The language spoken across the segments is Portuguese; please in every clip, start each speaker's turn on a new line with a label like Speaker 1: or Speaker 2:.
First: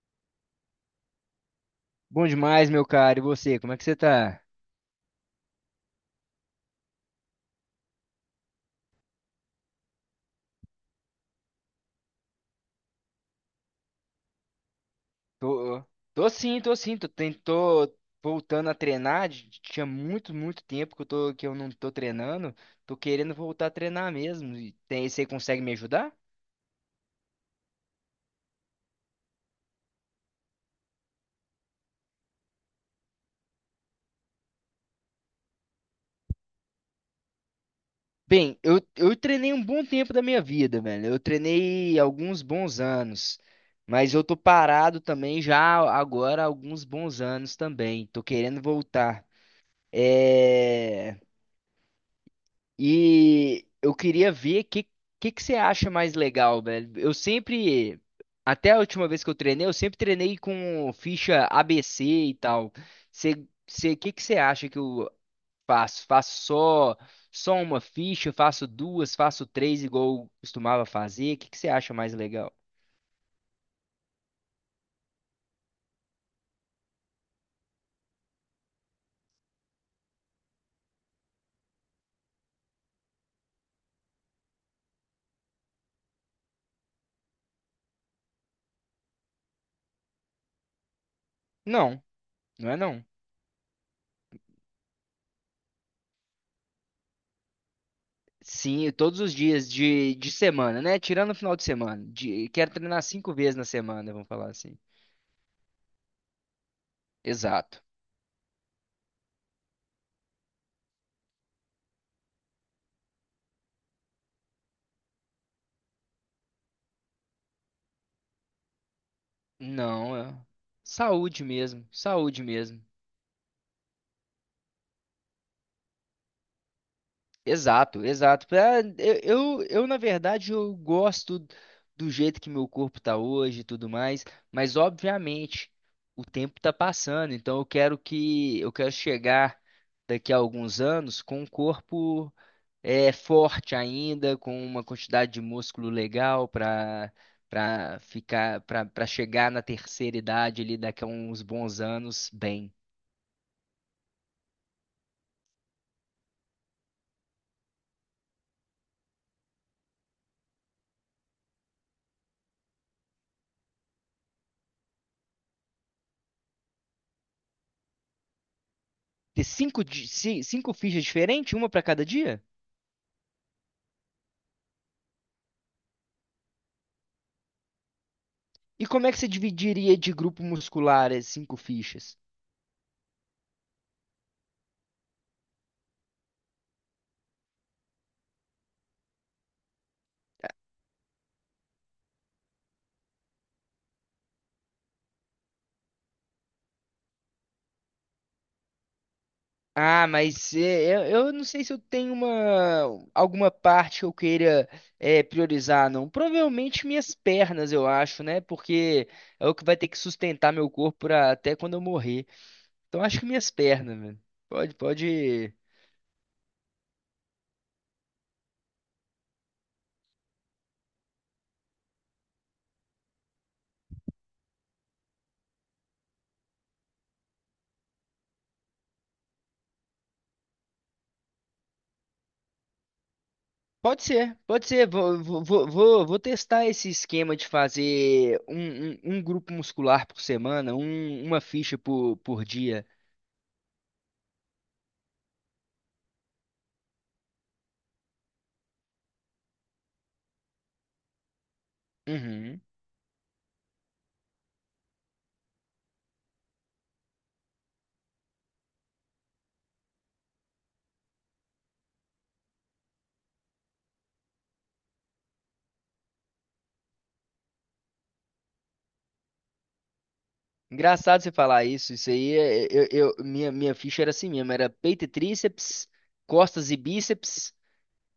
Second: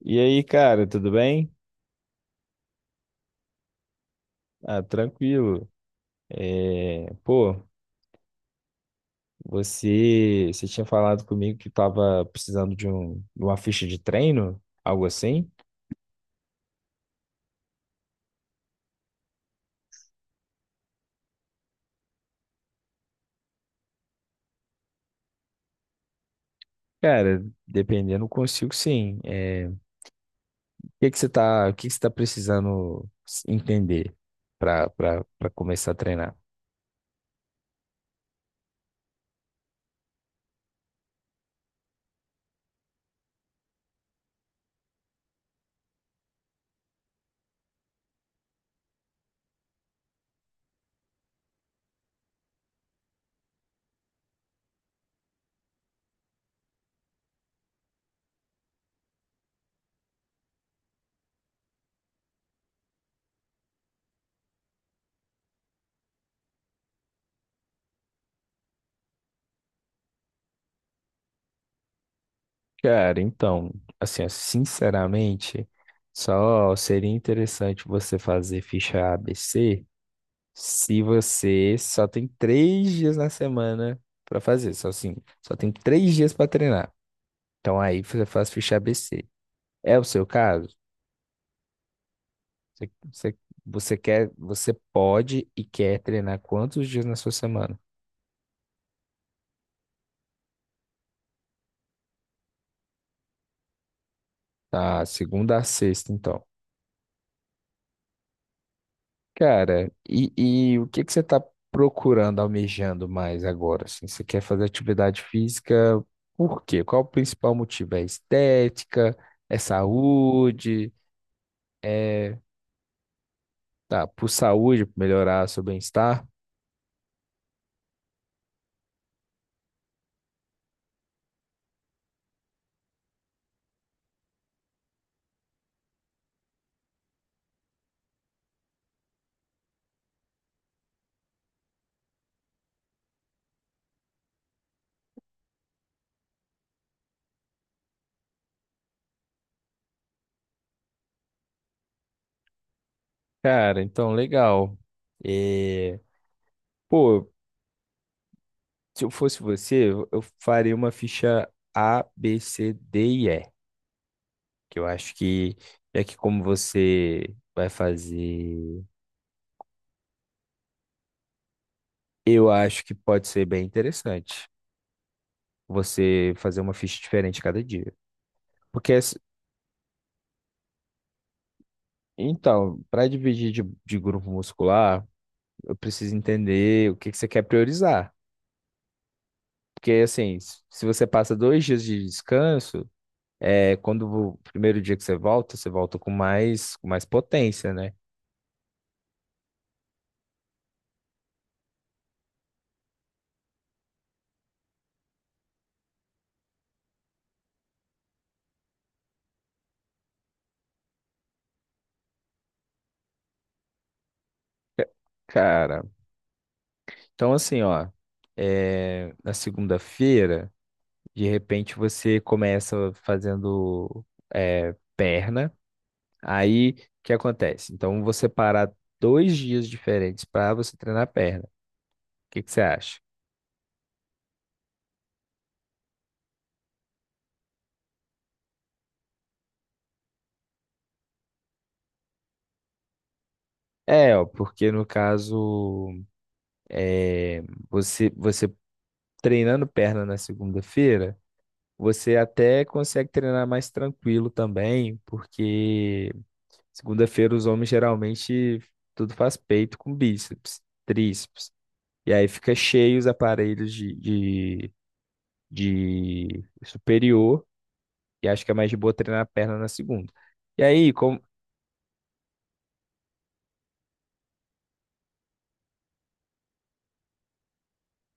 Speaker 1: E aí, cara, tudo bem?
Speaker 2: Bom demais, meu cara. E você, como é que você tá?
Speaker 1: Ah, tranquilo. É, pô, você tinha falado comigo que tava precisando de uma ficha de treino, algo assim?
Speaker 2: Tô, tô sim, tô sim. Tô voltando a treinar. Tinha muito, muito tempo que eu não tô treinando. Tô querendo voltar a treinar mesmo. E tem, você consegue me ajudar?
Speaker 1: Cara, dependendo, consigo sim. É, o O que que você tá precisando entender para começar a treinar?
Speaker 2: Bem, eu treinei um bom tempo da minha vida, velho. Eu treinei alguns bons anos. Mas eu tô parado também já agora há alguns bons anos também. Tô querendo voltar. É... E eu queria ver o que você acha mais legal, velho. Eu sempre, até a última vez que eu treinei, eu sempre treinei com ficha ABC e tal. Você, que você acha que eu faço? Faço só uma ficha, faço duas, faço três, igual eu costumava fazer? O que, que você acha mais legal?
Speaker 1: Cara, então, assim, ó, sinceramente, só seria interessante você fazer ficha ABC. Se você só tem três dias na semana pra fazer, só assim, só tem três dias pra treinar. Então aí você faz ficha ABC. É o seu caso?
Speaker 2: Não, não é
Speaker 1: Você,
Speaker 2: não.
Speaker 1: você, você quer, você pode e quer treinar quantos dias na sua semana?
Speaker 2: Sim, todos os dias de semana, né? Tirando o final de semana. Quero treinar cinco vezes na semana, vamos falar assim.
Speaker 1: Tá, segunda a sexta, então.
Speaker 2: Exato.
Speaker 1: Cara, e, e o que que você tá procurando, almejando mais agora? Assim, você quer fazer atividade física? Por quê? Qual o principal motivo? É estética? É
Speaker 2: Não, é
Speaker 1: saúde?
Speaker 2: saúde mesmo,
Speaker 1: É
Speaker 2: saúde mesmo.
Speaker 1: Tá, por saúde, pra melhorar seu bem-estar.
Speaker 2: Exato, exato. Eu, na verdade, eu gosto do jeito que meu corpo tá hoje e tudo mais, mas obviamente o tempo tá passando, então eu quero chegar daqui a alguns anos com um corpo forte ainda, com uma quantidade de músculo legal para para ficar para para chegar na terceira idade ali daqui a uns bons anos bem.
Speaker 1: Cara, então, legal. É, Pô, se eu fosse você, eu faria uma ficha A, B, C, D e E. Que eu acho que, é que como você vai fazer,
Speaker 2: Ter cinco fichas diferentes, uma para cada dia?
Speaker 1: eu acho que pode ser bem interessante você fazer uma ficha diferente cada dia.
Speaker 2: E
Speaker 1: Porque,
Speaker 2: como é
Speaker 1: as-
Speaker 2: que você dividiria de grupo muscular as cinco fichas?
Speaker 1: então, para dividir de grupo muscular, eu preciso entender o que que você quer priorizar. Porque, assim, se você passa dois dias de descanso. É, quando o primeiro dia que você volta com mais potência, né?
Speaker 2: Ah, mas eu não sei se eu tenho alguma parte que eu queira priorizar, não. Provavelmente minhas pernas, eu acho, né? Porque é o que vai ter que sustentar meu corpo até quando eu morrer. Então acho que minhas pernas, velho. Pode, pode.
Speaker 1: Cara, então assim, ó, na segunda-feira, de repente você começa fazendo perna, aí o que acontece? Então você parar dois dias diferentes para você treinar perna. O que que você acha?
Speaker 2: Pode ser, pode ser. Vou testar esse esquema de fazer um grupo muscular por semana, uma ficha por dia.
Speaker 1: É, ó, porque no caso, é, você treinando perna na segunda-feira, você
Speaker 2: Uhum.
Speaker 1: até consegue treinar mais tranquilo também, porque segunda-feira os homens geralmente tudo faz peito com bíceps, tríceps. E aí fica cheio os aparelhos de superior, e acho que é mais de boa treinar a perna na segunda. E aí, como,
Speaker 2: Engraçado você falar isso. Isso aí, minha ficha era assim mesmo: era peito e tríceps, costas e bíceps,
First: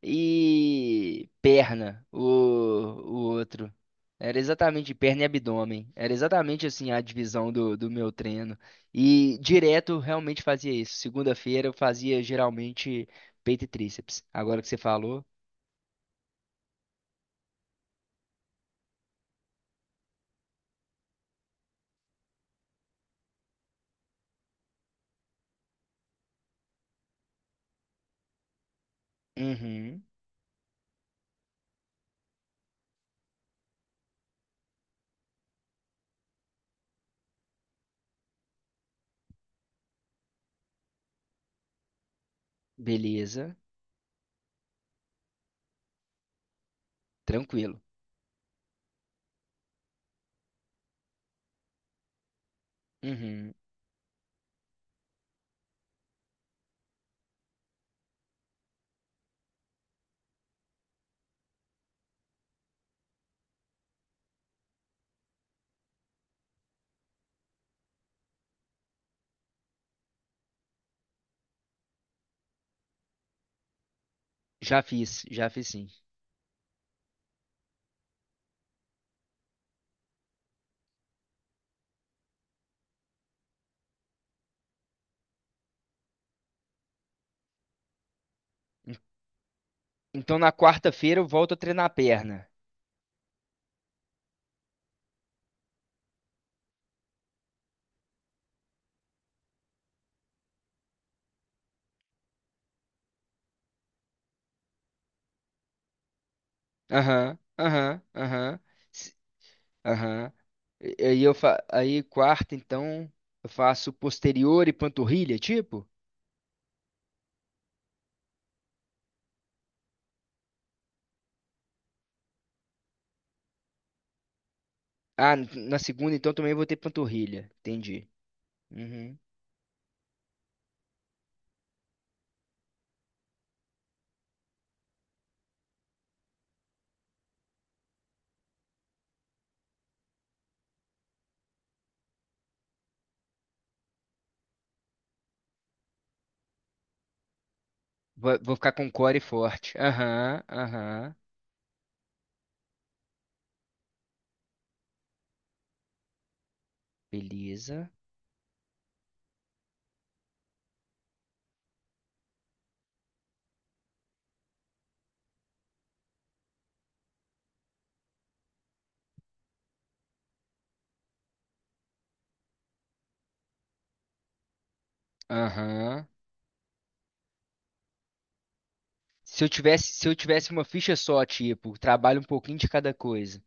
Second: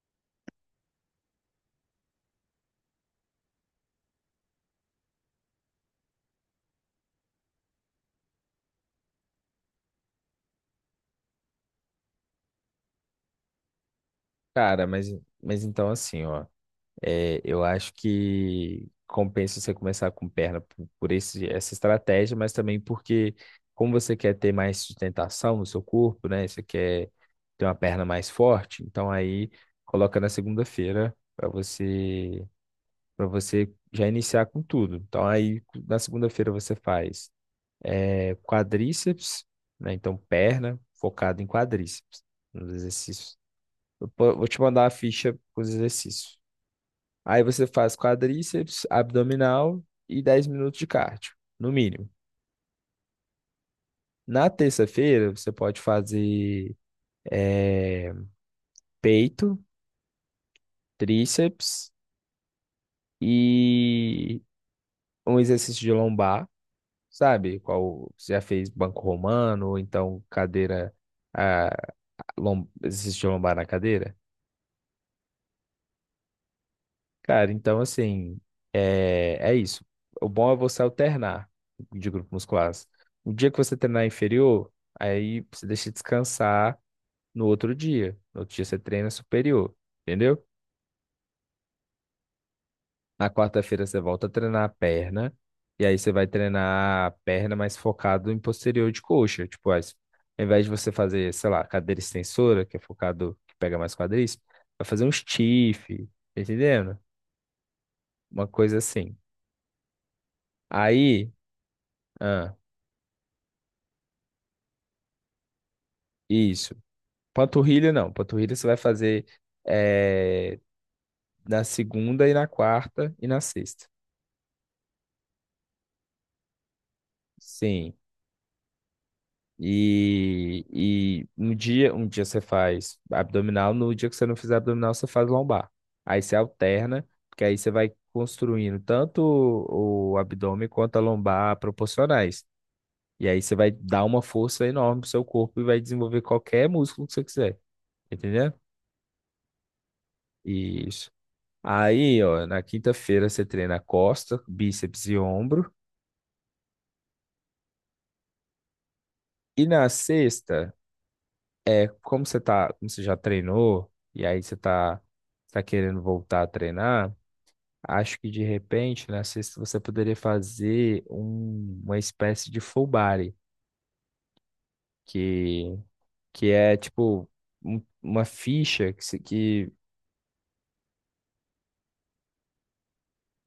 Speaker 2: e perna, o outro. Era exatamente perna e abdômen. Era exatamente assim a divisão do meu treino. E direto eu realmente fazia isso. Segunda-feira eu fazia geralmente peito e tríceps. Agora que você
Speaker 1: cara,
Speaker 2: falou,
Speaker 1: mas então assim, ó. É, eu acho que compensa você começar com perna por essa estratégia, mas também porque, como você quer ter mais sustentação no seu corpo, né? Você quer ter uma perna mais forte, então aí
Speaker 2: uhum,
Speaker 1: coloca na segunda-feira para você já iniciar com tudo. Então aí na segunda-feira você faz quadríceps, né? Então perna focado em quadríceps, nos exercícios.
Speaker 2: beleza,
Speaker 1: Vou te mandar a ficha com os exercícios. Aí você
Speaker 2: tranquilo.
Speaker 1: faz quadríceps, abdominal e 10 minutos de cardio, no mínimo.
Speaker 2: Uhum,
Speaker 1: Na terça-feira, você pode fazer eh, peito, tríceps e um exercício de lombar, sabe? Qual você já fez banco romano, ou então cadeira, ah, exercício de lombar na cadeira?
Speaker 2: já fiz sim.
Speaker 1: Cara, então assim, é isso. O bom é você alternar de grupos musculares. O dia que você treinar inferior, aí você deixa descansar no outro dia. No outro dia você treina superior,
Speaker 2: Então
Speaker 1: entendeu?
Speaker 2: na quarta-feira eu volto a treinar a perna.
Speaker 1: Na quarta-feira você volta a treinar a perna, e aí você vai treinar a perna mais focado em posterior de coxa. Tipo, aí, ao invés de você fazer, sei lá, cadeira extensora, que é focado, que pega mais quadríceps, vai fazer um stiff, tá entendendo?
Speaker 2: Aham, aham,
Speaker 1: Uma
Speaker 2: aham.
Speaker 1: coisa assim.
Speaker 2: Aham. E aí
Speaker 1: Aí.
Speaker 2: quarta
Speaker 1: ah,
Speaker 2: então eu faço posterior e panturrilha, tipo?
Speaker 1: Isso. Panturrilha não. Panturrilha você vai fazer eh, na segunda e na quarta e na sexta.
Speaker 2: Ah, na segunda então também vou ter panturrilha.
Speaker 1: Sim.
Speaker 2: Entendi. Uhum.
Speaker 1: E, e um dia você faz abdominal, no dia que você não fizer abdominal, você faz lombar. Aí você alterna, porque aí você vai construindo tanto o abdômen quanto a lombar proporcionais. E aí você vai dar uma força enorme pro seu corpo e vai desenvolver qualquer músculo que você quiser.
Speaker 2: Vou,
Speaker 1: Entendeu?
Speaker 2: vou ficar com core forte. Aham,
Speaker 1: Isso.
Speaker 2: aham.
Speaker 1: Aí, ó, na quinta-feira você treina costa, bíceps e ombro.
Speaker 2: Beleza.
Speaker 1: E na sexta, é como você tá, como você já treinou, tá querendo voltar a treinar, acho que de repente na sexta você poderia fazer uma espécie de full body, que,
Speaker 2: Aham.
Speaker 1: que é tipo uma ficha que, se-
Speaker 2: Se eu
Speaker 1: que
Speaker 2: tivesse, se eu tivesse uma ficha só, tipo, trabalho um pouquinho de cada coisa.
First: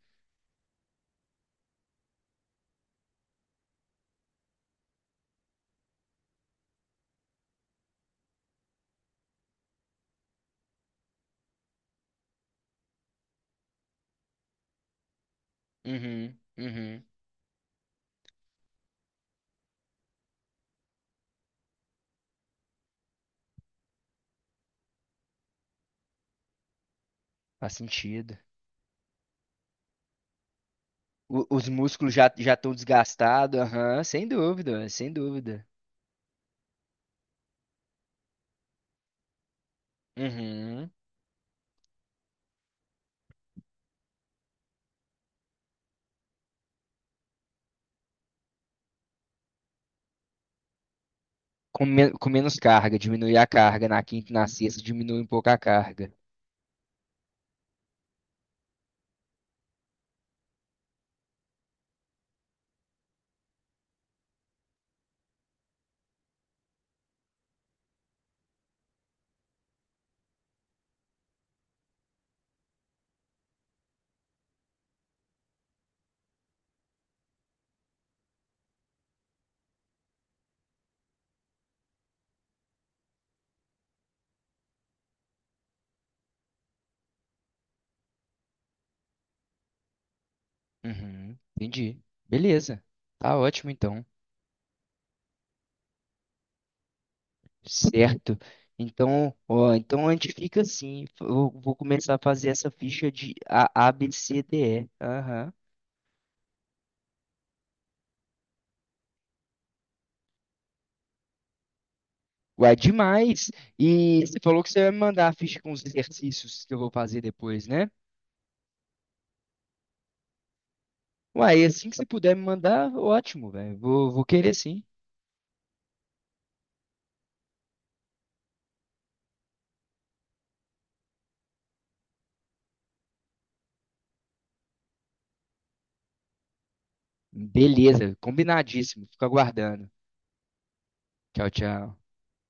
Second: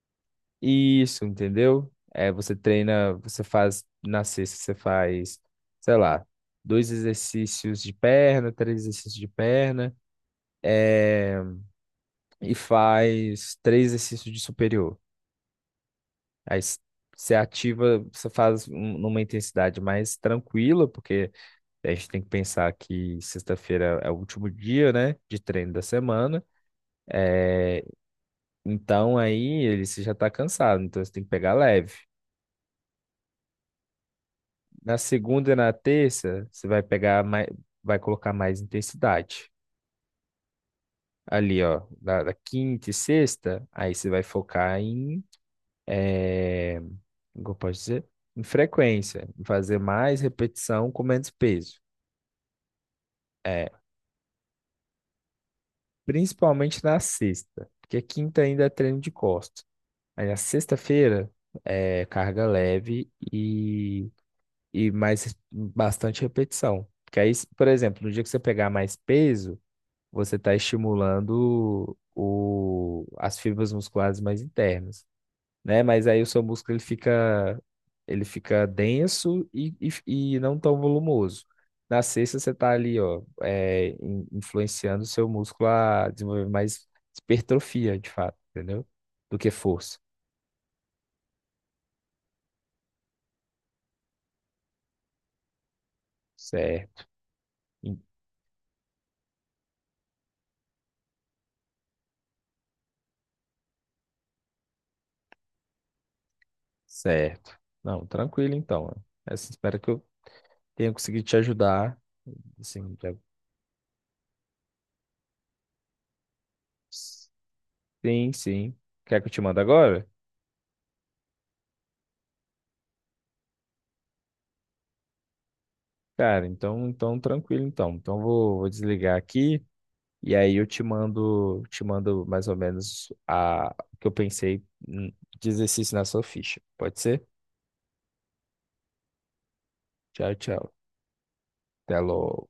Speaker 1: Isso, entendeu? É, você treina, você faz na sexta, você faz, sei lá, dois exercícios de perna, três exercícios de perna, é, e faz três exercícios de superior.
Speaker 2: Uhum,
Speaker 1: Aí s-
Speaker 2: uhum.
Speaker 1: Você ativa, você faz numa intensidade mais tranquila, porque a gente tem que pensar que sexta-feira é o último dia, né, de treino da semana.
Speaker 2: Faz
Speaker 1: É,
Speaker 2: sentido.
Speaker 1: então aí ele você já está cansado, então você tem que
Speaker 2: O-
Speaker 1: pegar
Speaker 2: os
Speaker 1: leve.
Speaker 2: músculos já estão desgastados, aham, sem dúvida,
Speaker 1: Na
Speaker 2: sem
Speaker 1: segunda e
Speaker 2: dúvida.
Speaker 1: na terça, você vai pegar mais, vai colocar mais intensidade.
Speaker 2: Uhum.
Speaker 1: Ali, ó, da quinta e sexta, aí você vai focar em, eh, como eu posso dizer? Em frequência, em fazer mais repetição com menos peso.
Speaker 2: Com menos carga, diminuir a
Speaker 1: É,
Speaker 2: carga na quinta e na sexta, diminui um pouco a carga.
Speaker 1: principalmente na sexta, porque quinta ainda é treino de costas. Aí na sexta-feira é carga leve e mais bastante repetição. Porque aí, por exemplo, no dia que você pegar mais peso, você está estimulando as fibras musculares mais internas, né? Mas aí o seu músculo ele fica denso e não tão volumoso. Na sexta, você está ali, ó, influenciando o seu músculo a desenvolver mais hipertrofia, de fato, entendeu? Do que força.
Speaker 2: Uhum, entendi. Beleza. Tá ótimo então.
Speaker 1: Certo. In-
Speaker 2: Certo. Então, ó, então a gente fica assim. Eu vou começar a fazer essa ficha de A, B, C, D, E. Aham.
Speaker 1: Certo. Não, tranquilo então. Essa, espero que eu tenha conseguido te ajudar.
Speaker 2: Ué,
Speaker 1: Assim, já-
Speaker 2: demais! E você falou que você vai me mandar a ficha com os exercícios que eu vou fazer depois, né?
Speaker 1: sim, sim. Quer que eu te mande agora?
Speaker 2: Uai, assim que você puder me mandar, ótimo, velho. Vou querer sim.
Speaker 1: Cara, então, então tranquilo então. Então vou, vou desligar aqui e aí eu te mando mais ou menos a o que eu pensei de exercício na sua ficha. Pode ser?
Speaker 2: Beleza, combinadíssimo. Fico aguardando.
Speaker 1: Tchau, tchau.
Speaker 2: Tchau, tchau.
Speaker 1: Até logo.